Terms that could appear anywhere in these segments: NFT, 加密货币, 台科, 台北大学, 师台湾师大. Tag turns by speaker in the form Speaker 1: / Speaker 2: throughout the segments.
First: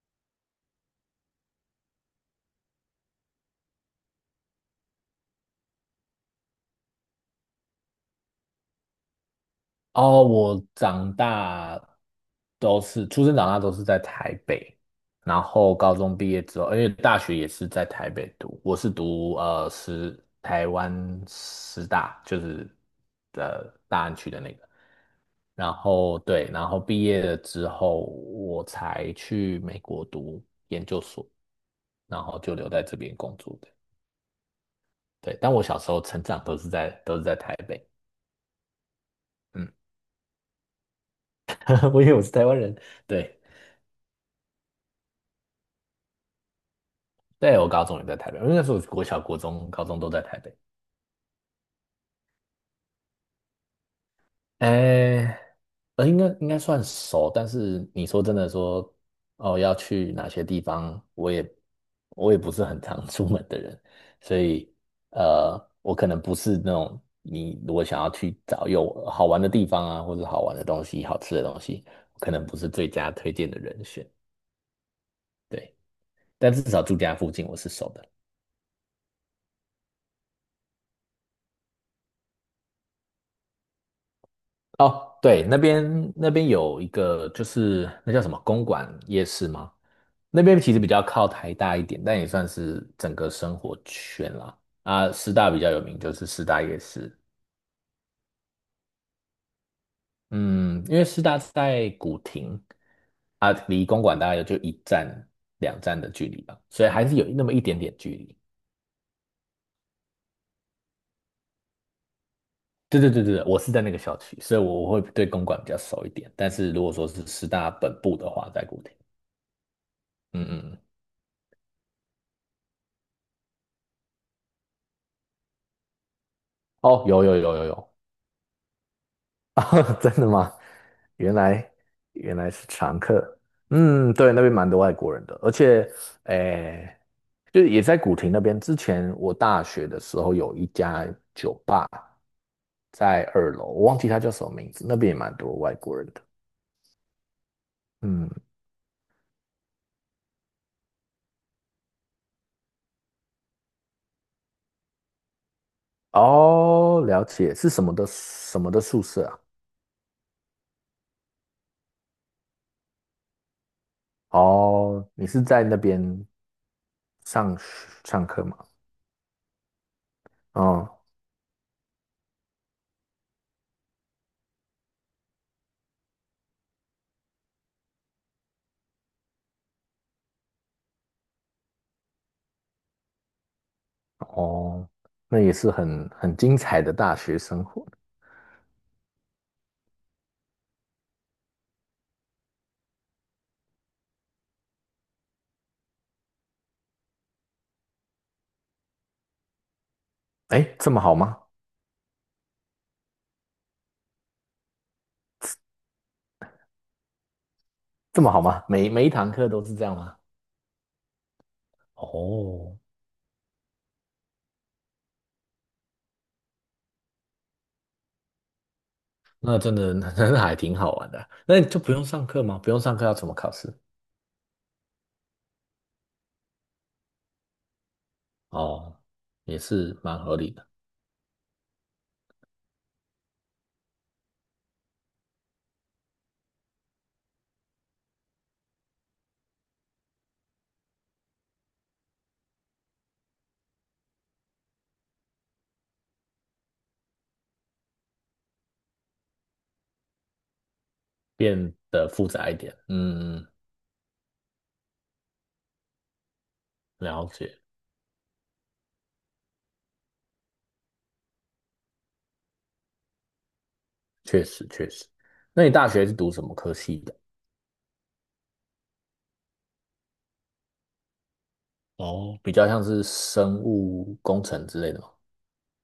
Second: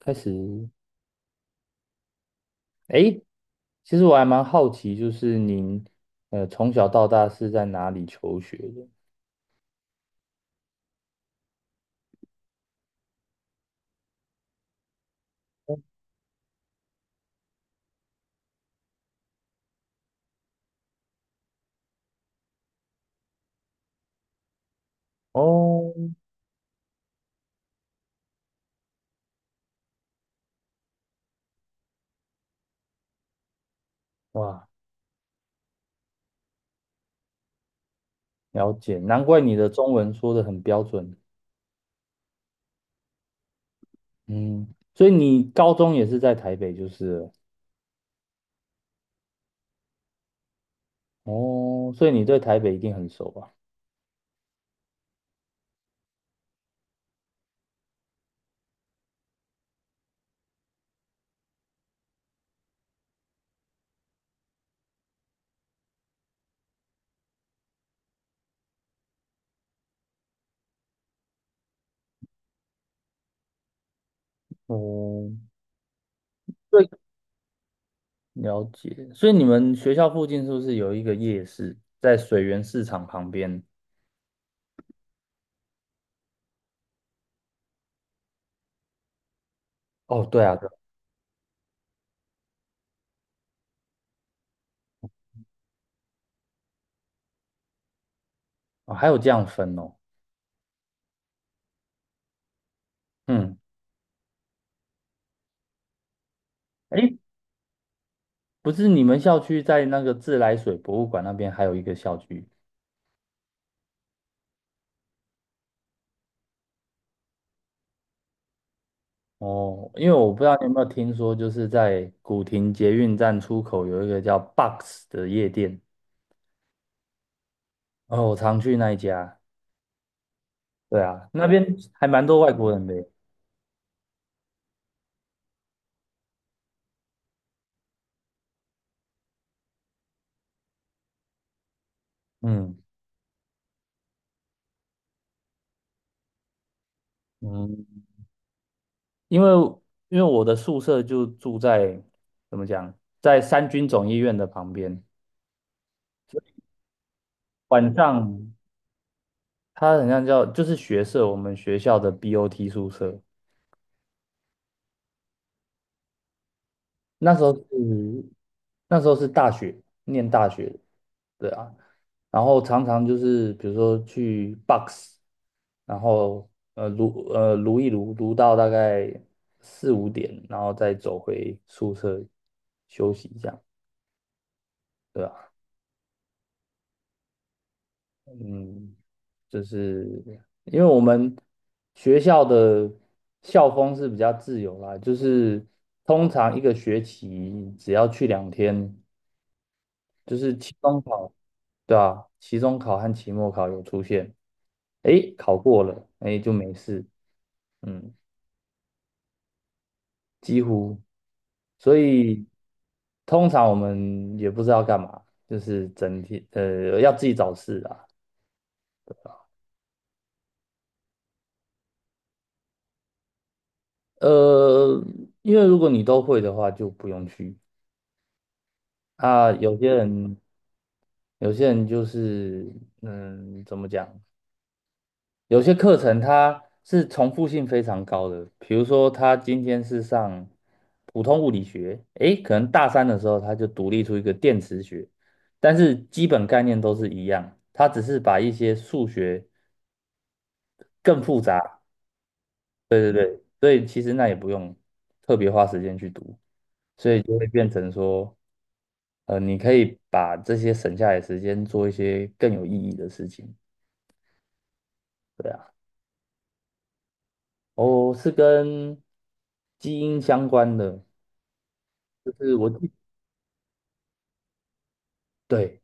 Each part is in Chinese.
Speaker 1: 开始，诶，其实我还蛮好奇，就是您从小到大是在哪里求学的？
Speaker 2: 哦，我长大都是出生长大都是在台北，然后高中毕业之后，因为大学也是在台北读，我是读台湾师大，就是大安区的那个，然
Speaker 1: 哦，
Speaker 2: 后对，然后毕业了之后，我才去美国读研究所，然后就留在这边工作的，
Speaker 1: 哇，
Speaker 2: 对，但我小时候成长都是在台北。
Speaker 1: 了解，难怪你的
Speaker 2: 嗯，
Speaker 1: 中文说的很标准。
Speaker 2: 我以为我是台湾人，对。
Speaker 1: 嗯，所以你高中也是在台北，就是了。
Speaker 2: 对，我高中也在台北，因为那时候国小、国中、高中都在台北。
Speaker 1: 哦，所以你对台北一定很熟吧？
Speaker 2: 哎，应该算熟，但是你说真的说，哦，要去哪些地方，我也不是很常 出门的人，所以呃，我可能不是那种你如果想要去找有好玩的地方啊，或者好玩的东西、好吃的东西，我可能不是最佳推荐的人选。
Speaker 1: 哦，
Speaker 2: 对，但至少
Speaker 1: 对，
Speaker 2: 住家附近我是熟的。
Speaker 1: 了解。所以你们学校附近是不是有一个夜市，在水源市场旁边？
Speaker 2: 哦，对，那边有一个就是那叫什么公馆夜市吗？
Speaker 1: 哦，
Speaker 2: 那
Speaker 1: 对啊，
Speaker 2: 边
Speaker 1: 对
Speaker 2: 其
Speaker 1: 啊，
Speaker 2: 实比较靠台大一点，但也算是整个生活圈啦。啊，师大比较有名就是师大夜市。
Speaker 1: 哦还有这样分哦。
Speaker 2: 嗯，因为师大在古亭，啊，
Speaker 1: 嗯。
Speaker 2: 离公馆大概也就一站两站的距离吧，所以还
Speaker 1: 哎。
Speaker 2: 是有那么一点点距离。
Speaker 1: 不是你们校区在那个自来水博物馆那边还有一个校区。
Speaker 2: 对对对对，我是在那个小区，所以我会对公馆比较熟一点。但是如果说是师大本部的话，在古亭。
Speaker 1: 哦，因为我不
Speaker 2: 嗯
Speaker 1: 知道
Speaker 2: 嗯，
Speaker 1: 你有
Speaker 2: 嗯，
Speaker 1: 没有听说，就是在古亭捷运站出口有一个叫 Box 的夜店，
Speaker 2: 哦，有有有有有。
Speaker 1: 哦，我常去那一家。
Speaker 2: 啊，真的吗？
Speaker 1: 对啊，
Speaker 2: 原
Speaker 1: 那边
Speaker 2: 来
Speaker 1: 还蛮
Speaker 2: 原
Speaker 1: 多
Speaker 2: 来
Speaker 1: 外
Speaker 2: 是
Speaker 1: 国人的
Speaker 2: 常
Speaker 1: 耶。
Speaker 2: 客。嗯，对，那边蛮多外国人的，而且，诶，就是也在古亭那边。之前我大学的时候有一家酒吧
Speaker 1: 嗯
Speaker 2: 在二楼，我忘记它叫什么名字，那边也蛮多外国人的。
Speaker 1: 嗯，
Speaker 2: 嗯，
Speaker 1: 因为因为我的宿舍就住在，怎么讲，在三军总医院的旁边，
Speaker 2: 哦，了解，是什
Speaker 1: 晚
Speaker 2: 么的
Speaker 1: 上
Speaker 2: 什么的宿舍啊？
Speaker 1: 它好像叫就是学舍，我们学校的 BOT 宿舍。
Speaker 2: 哦，你是在那边
Speaker 1: 那时候
Speaker 2: 上学
Speaker 1: 是
Speaker 2: 上课吗？
Speaker 1: 那时候是大学，念大学的。
Speaker 2: 哦
Speaker 1: 对啊，然后常常就是比如说去 box，然后撸撸一撸，撸到大概四五点，然后再走回宿舍休息一下，
Speaker 2: 哦，
Speaker 1: 对啊，
Speaker 2: 那也是很精彩的大学生活。
Speaker 1: 嗯，就是因为我们学校的校风是比较自由啦，就是通常一个学期只要去2天。就是期
Speaker 2: 诶，这
Speaker 1: 中
Speaker 2: 么好
Speaker 1: 考，
Speaker 2: 吗？
Speaker 1: 对啊，期中考和期末考有出现，诶，考过了，诶，就没事，嗯，
Speaker 2: 这么好吗？每一堂课都是这样吗？
Speaker 1: 几乎，所以
Speaker 2: 哦，
Speaker 1: 通常我们也不知道干嘛，就是整体要自己找事啊，
Speaker 2: 那真的 那还挺好玩的。那你就不用上课吗？不用上课要怎么考试？
Speaker 1: 呃，因为如果你都会的话，就不用去。
Speaker 2: 哦，
Speaker 1: 啊，
Speaker 2: 也
Speaker 1: 有些
Speaker 2: 是蛮合
Speaker 1: 人
Speaker 2: 理的。
Speaker 1: 就是，嗯，怎么讲？有些课程它是重复性非常高的，比如说他今天是上普通物理学，诶，可能大三的时候他就独立出一个电磁学，但是基本概念都是一样，他只是把一些数学更复杂，
Speaker 2: 变得复杂一点。
Speaker 1: 对对
Speaker 2: 嗯，
Speaker 1: 对，
Speaker 2: 嗯，
Speaker 1: 所以其实那也不用特别花时间去读，所以
Speaker 2: 了
Speaker 1: 就会
Speaker 2: 解，
Speaker 1: 变成说，你可以把这些省下来的时间做一些更有意义的事情，
Speaker 2: 确实确实。
Speaker 1: 对
Speaker 2: 那
Speaker 1: 啊，
Speaker 2: 你大学是读什么科系的？
Speaker 1: 哦，是跟基因相关的。就
Speaker 2: 哦，比
Speaker 1: 是
Speaker 2: 较
Speaker 1: 我
Speaker 2: 像
Speaker 1: 记
Speaker 2: 是生物工程之类的吗？
Speaker 1: 对，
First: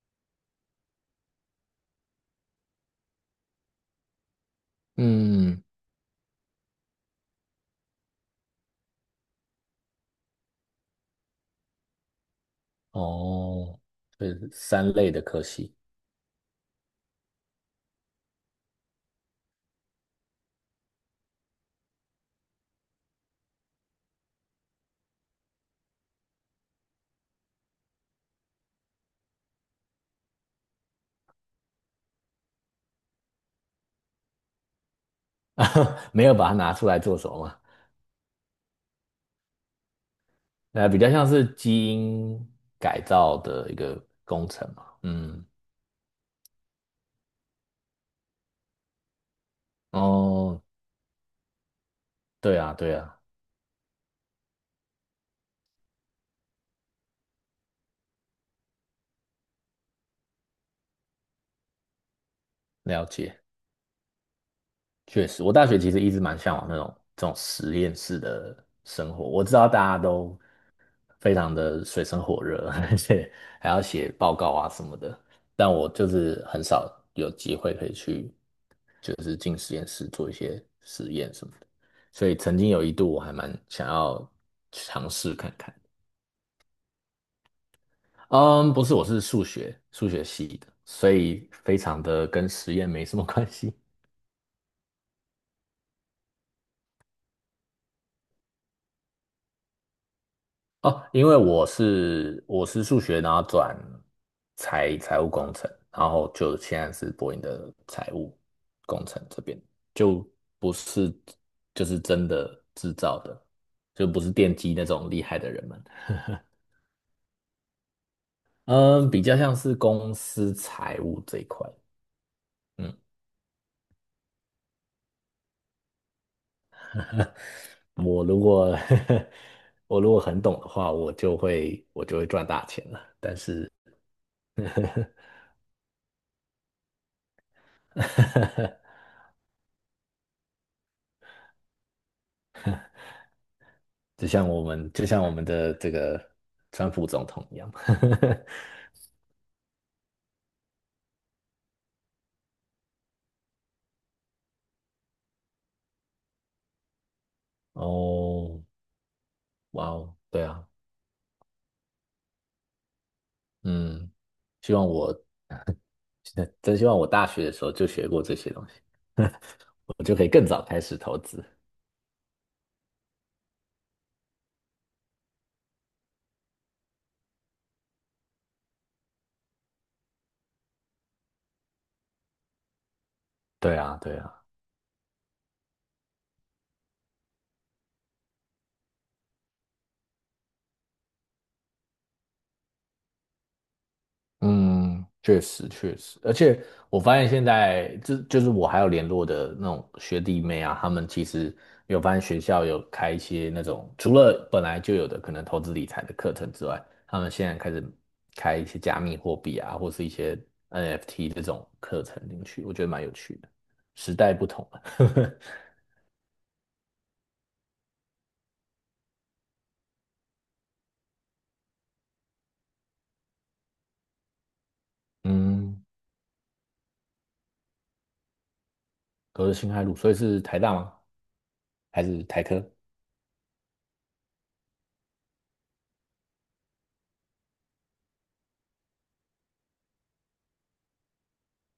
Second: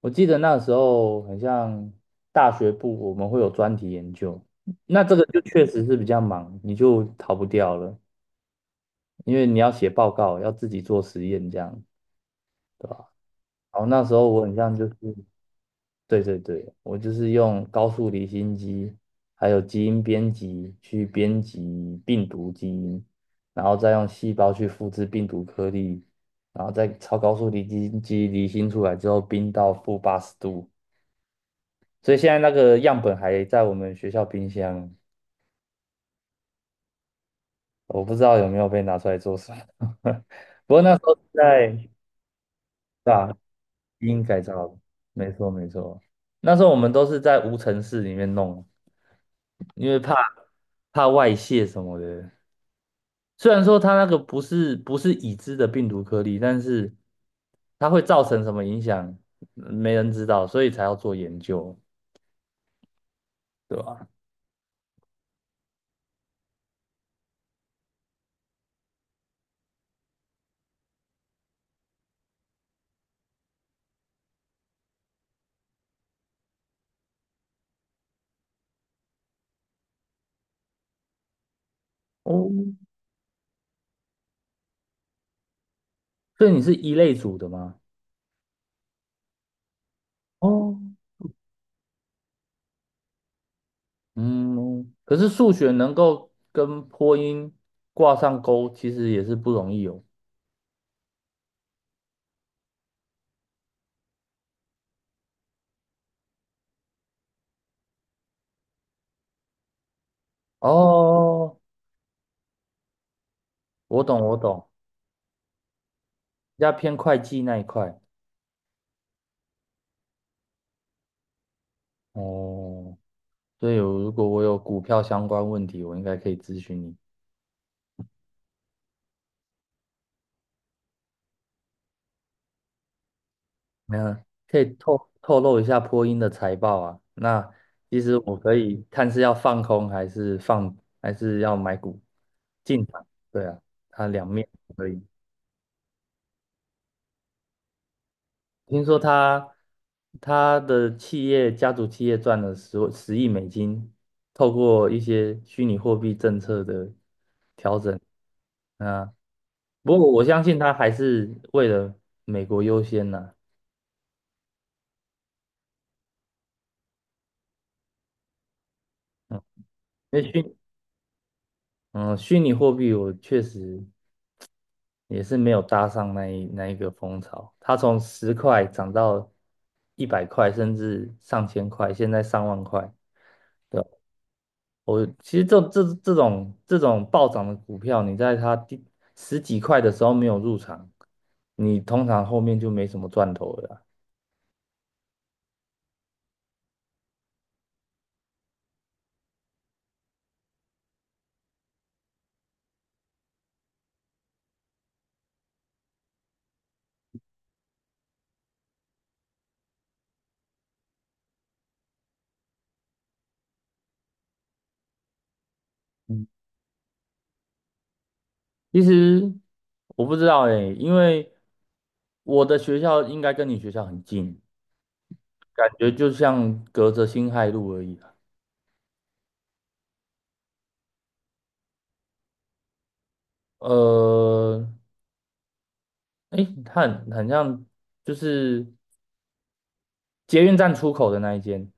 Speaker 1: 我记得那时候很像大学部，我们会有专题研究，那这个就
Speaker 2: 嗯，
Speaker 1: 确实是比较忙，你就逃不掉了，因为你要写报告，要自己做实验，这样，对吧？然
Speaker 2: 哦，
Speaker 1: 后那时
Speaker 2: 这
Speaker 1: 候我
Speaker 2: 是
Speaker 1: 很像就
Speaker 2: 三
Speaker 1: 是，
Speaker 2: 类的科系。
Speaker 1: 对对对，我就是用高速离心机，还有基因编辑去编辑病毒基因，然后再用细胞去复制病毒颗粒，然后再超高速离心机离心出来之后，冰到-80度。所以现在那个样本还在我们学校冰箱，
Speaker 2: 没有把它拿出来做什么
Speaker 1: 我不知道有没有被拿出来做什么。不过
Speaker 2: 那
Speaker 1: 那
Speaker 2: 比
Speaker 1: 时
Speaker 2: 较
Speaker 1: 候是
Speaker 2: 像是基
Speaker 1: 在
Speaker 2: 因改造的一个
Speaker 1: 基因改
Speaker 2: 工程
Speaker 1: 造的，
Speaker 2: 嘛。
Speaker 1: 没
Speaker 2: 嗯，
Speaker 1: 错没错。那时候我们都是在无尘室里面弄，因为
Speaker 2: 哦，
Speaker 1: 怕外泄什么的。
Speaker 2: 对啊，对啊，
Speaker 1: 虽然说它那个不是已知的病毒颗粒，但是它会造成什么影响，没人知道，所以才要做研究，
Speaker 2: 了解，
Speaker 1: 对吧？
Speaker 2: 确实，我大学其实一直蛮向往那种这种实验室的生活。我知道大家都非常的水深火热，而且还要写报告啊什么的，但我就是很少有机会可以去，就是进实验室做一些实验什么的。所以
Speaker 1: 哦，
Speaker 2: 曾经有一度我还蛮想要尝试看看。
Speaker 1: 所以你是一类组的吗？
Speaker 2: 嗯，不是，我是数学系的，
Speaker 1: 哦，
Speaker 2: 所以非常的跟实验没什么关系。
Speaker 1: 嗯，可是数学能够跟播音挂上钩，其实也是不容易哦。
Speaker 2: 哦，因为我是数学，然后转财务工程，然后就现在是博音的财务工程这边，就不是
Speaker 1: 哦，
Speaker 2: 就是真的制造的，
Speaker 1: 我
Speaker 2: 就
Speaker 1: 懂，
Speaker 2: 不是
Speaker 1: 我
Speaker 2: 电
Speaker 1: 懂，
Speaker 2: 机那种厉害的人们。
Speaker 1: 比较偏会计那一块。
Speaker 2: 嗯，比较像是公司财务这一块。
Speaker 1: 哦，
Speaker 2: 嗯。
Speaker 1: 所以我如果我有股票相关问题，我应该可以咨询你。
Speaker 2: 我如果 我如果很懂的话，我就会赚大钱了。但是
Speaker 1: 没有，可以透露一下波音的财报啊？那其实我可以 看是要放空还是放，还是要买股进场。对啊，它两
Speaker 2: 就
Speaker 1: 面
Speaker 2: 像我
Speaker 1: 可
Speaker 2: 们
Speaker 1: 以。
Speaker 2: 就像我们的这个川普总统一样，
Speaker 1: 听说他他的企业家族企业赚了10亿美金，透过一些虚拟货币政策的调 整，
Speaker 2: 哦，
Speaker 1: 啊，
Speaker 2: 哇
Speaker 1: 不过
Speaker 2: 哦，
Speaker 1: 我相
Speaker 2: 对
Speaker 1: 信
Speaker 2: 啊。
Speaker 1: 他还是为了美国优先呐、
Speaker 2: 嗯，希望我 真希望我大学的时候就学过这些东西，
Speaker 1: 嗯，
Speaker 2: 我就
Speaker 1: 因
Speaker 2: 可以
Speaker 1: 为
Speaker 2: 更早开始投资。
Speaker 1: 虚拟货币我确实也是没有搭上那一个风潮，它从10块涨到100块，甚至上千块，现在上万块。
Speaker 2: 对
Speaker 1: 对，
Speaker 2: 啊，对啊。
Speaker 1: 我其实这种暴涨的股票，你在它第十几块的时候没有入场，你通常后面就没什么赚头了啦。
Speaker 2: 嗯，确实确实，而且我发现现在就是我还有联络的那种学弟妹啊，他们其实有发现学校有开一些那种除了本来就有的可能投资理财的课程之外，他们现在开始开一些加密货币啊，或是一些 NFT 这种课程进去，我觉得蛮有趣的。时代不同了。
Speaker 1: 嗯，其实我不知道诶，因为我的学校应该跟你学校很近，感
Speaker 2: 嗯，
Speaker 1: 觉就像隔着辛亥路而已啦。
Speaker 2: 隔着辛亥路，所以是台大吗？还是台科？
Speaker 1: 呃，诶，它很像就是捷运站出口的那一间，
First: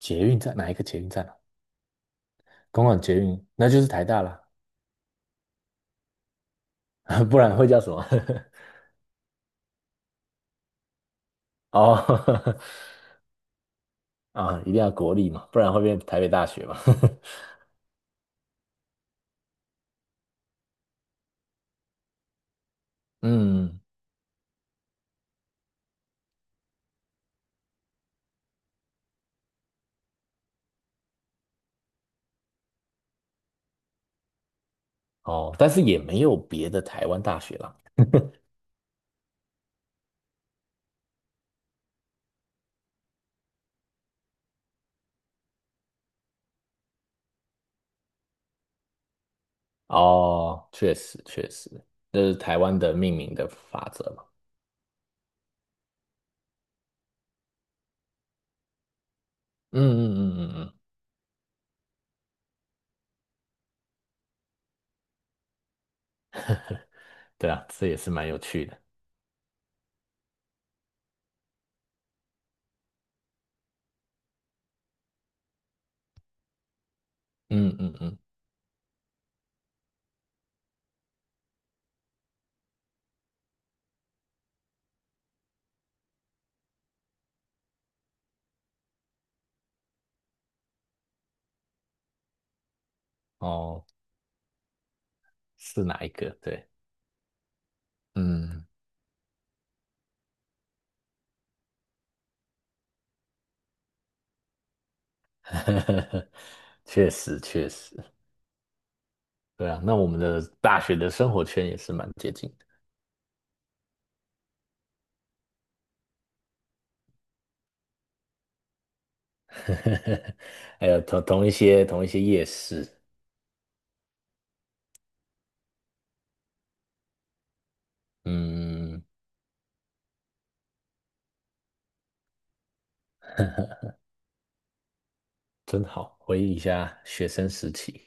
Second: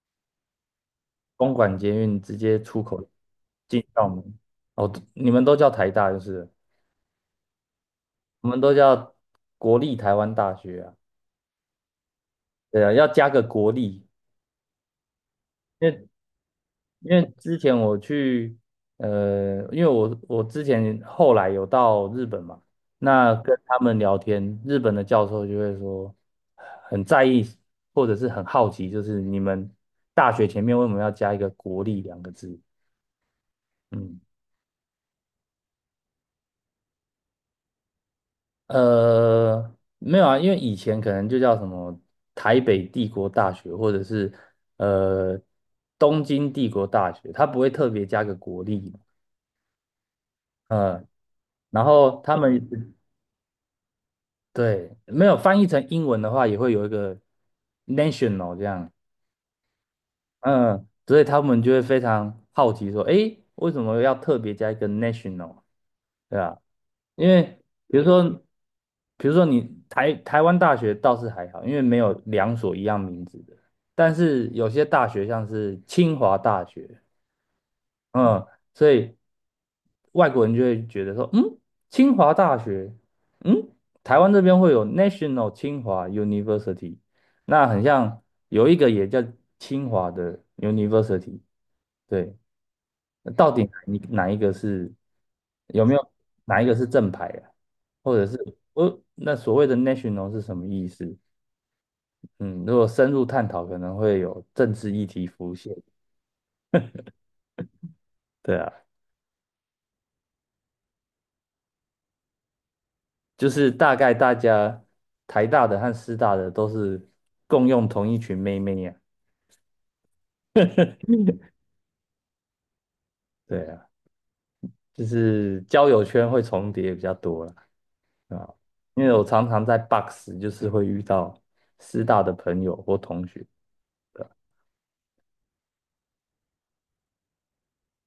Speaker 2: 捷运站哪一个捷运站啊？
Speaker 1: 公馆捷运直接出
Speaker 2: 公馆
Speaker 1: 口
Speaker 2: 捷运，那就
Speaker 1: 进
Speaker 2: 是台
Speaker 1: 校
Speaker 2: 大
Speaker 1: 门。
Speaker 2: 啦。
Speaker 1: 哦，你们都叫台大就是了。
Speaker 2: 不然会叫什么？
Speaker 1: 我们都叫国立台湾大学啊，
Speaker 2: 哦，
Speaker 1: 对啊，要加个国立，
Speaker 2: 啊，一定要国立嘛，不然会
Speaker 1: 因
Speaker 2: 变
Speaker 1: 为
Speaker 2: 台北大学嘛。
Speaker 1: 因为 之前我去，因为我之前后来有到日本嘛，那跟他
Speaker 2: 嗯，
Speaker 1: 们聊天，日本的教授就会说很在意或者是很好奇，就是你们大学前面为什么要加一个国立两个字？嗯。
Speaker 2: 哦，但是也没有别的台湾大学啦。
Speaker 1: 没有啊，因为以前可能就叫什么台北帝国大学，或者是呃东京帝国大学，它不会特别加个国立嘛。
Speaker 2: 哦，确
Speaker 1: 嗯，
Speaker 2: 实确实，
Speaker 1: 然后
Speaker 2: 这
Speaker 1: 他
Speaker 2: 是台
Speaker 1: 们
Speaker 2: 湾的命名的法则嘛。
Speaker 1: 对没有翻译成英文的话，也会有一个 national 这样，
Speaker 2: 嗯嗯嗯嗯嗯，
Speaker 1: 嗯，所以他们就会非常好奇说，诶，为什么要特别加一个 national？对啊，因
Speaker 2: 对
Speaker 1: 为
Speaker 2: 啊，这
Speaker 1: 比
Speaker 2: 也
Speaker 1: 如
Speaker 2: 是蛮有
Speaker 1: 说，
Speaker 2: 趣的。
Speaker 1: 比如说你台湾大学倒是还好，因为没有两所一样名字的，但是有些大学像是清华大学，
Speaker 2: 嗯嗯嗯，
Speaker 1: 嗯，所以外国人就会觉得说，嗯，清华大学，嗯，台湾这边会有 National 清华 University，那很像有一个也叫清华的 University，对，到底
Speaker 2: 哦，
Speaker 1: 你哪一个是，有
Speaker 2: 是
Speaker 1: 没
Speaker 2: 哪一
Speaker 1: 有
Speaker 2: 个？
Speaker 1: 哪一
Speaker 2: 对。
Speaker 1: 个是正牌啊？或者是
Speaker 2: 嗯，
Speaker 1: 我那所谓的 national 是什么意思？嗯，如果深入探讨，可能会有政治议题浮现。
Speaker 2: 确实确实，
Speaker 1: 对啊，
Speaker 2: 对啊，那我们的大学的生活圈也是蛮接近。
Speaker 1: 就是大概大家台大的和师大的都是共用同一群妹妹呀、
Speaker 2: 呵呵呵，还有同一些夜市。
Speaker 1: 对啊，就是交友圈会重叠比较多了啊，
Speaker 2: 嗯，
Speaker 1: 因为我常常在 Box 就是会遇到师大的朋友或同学。
Speaker 2: 真好，回忆一下学生时期。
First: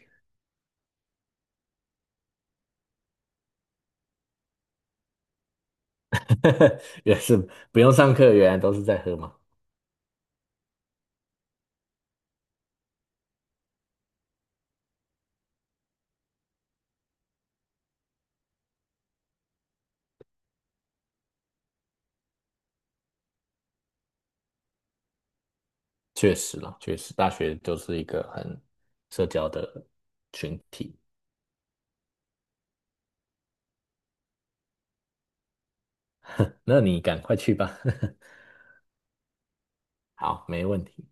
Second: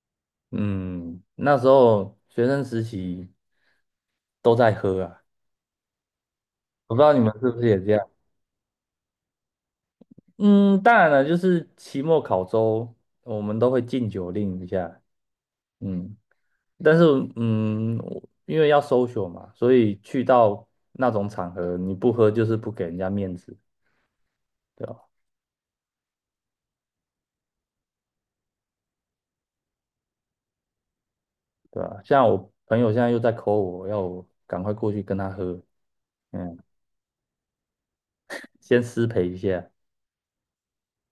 Speaker 1: 嗯，那时候学生时期都在喝啊，我不知道
Speaker 2: 原
Speaker 1: 你
Speaker 2: 来
Speaker 1: 们
Speaker 2: 是
Speaker 1: 是不是也
Speaker 2: 不
Speaker 1: 这
Speaker 2: 用
Speaker 1: 样。
Speaker 2: 上课，原来都是在喝嘛，
Speaker 1: 嗯，当然了，就是期末考周，我们都会禁酒令一下。嗯，但是嗯，我因为要 social 嘛，所以去到那种场合，你不喝就是不给人家面子，对吧？
Speaker 2: 确实啦，确实，大学就是一个很社交的群体。
Speaker 1: 对吧？像我朋友现在又在 call 我，要我赶快过去跟他喝，嗯，
Speaker 2: 那你赶快去吧。
Speaker 1: 先失陪一下。
Speaker 2: 好，没问题。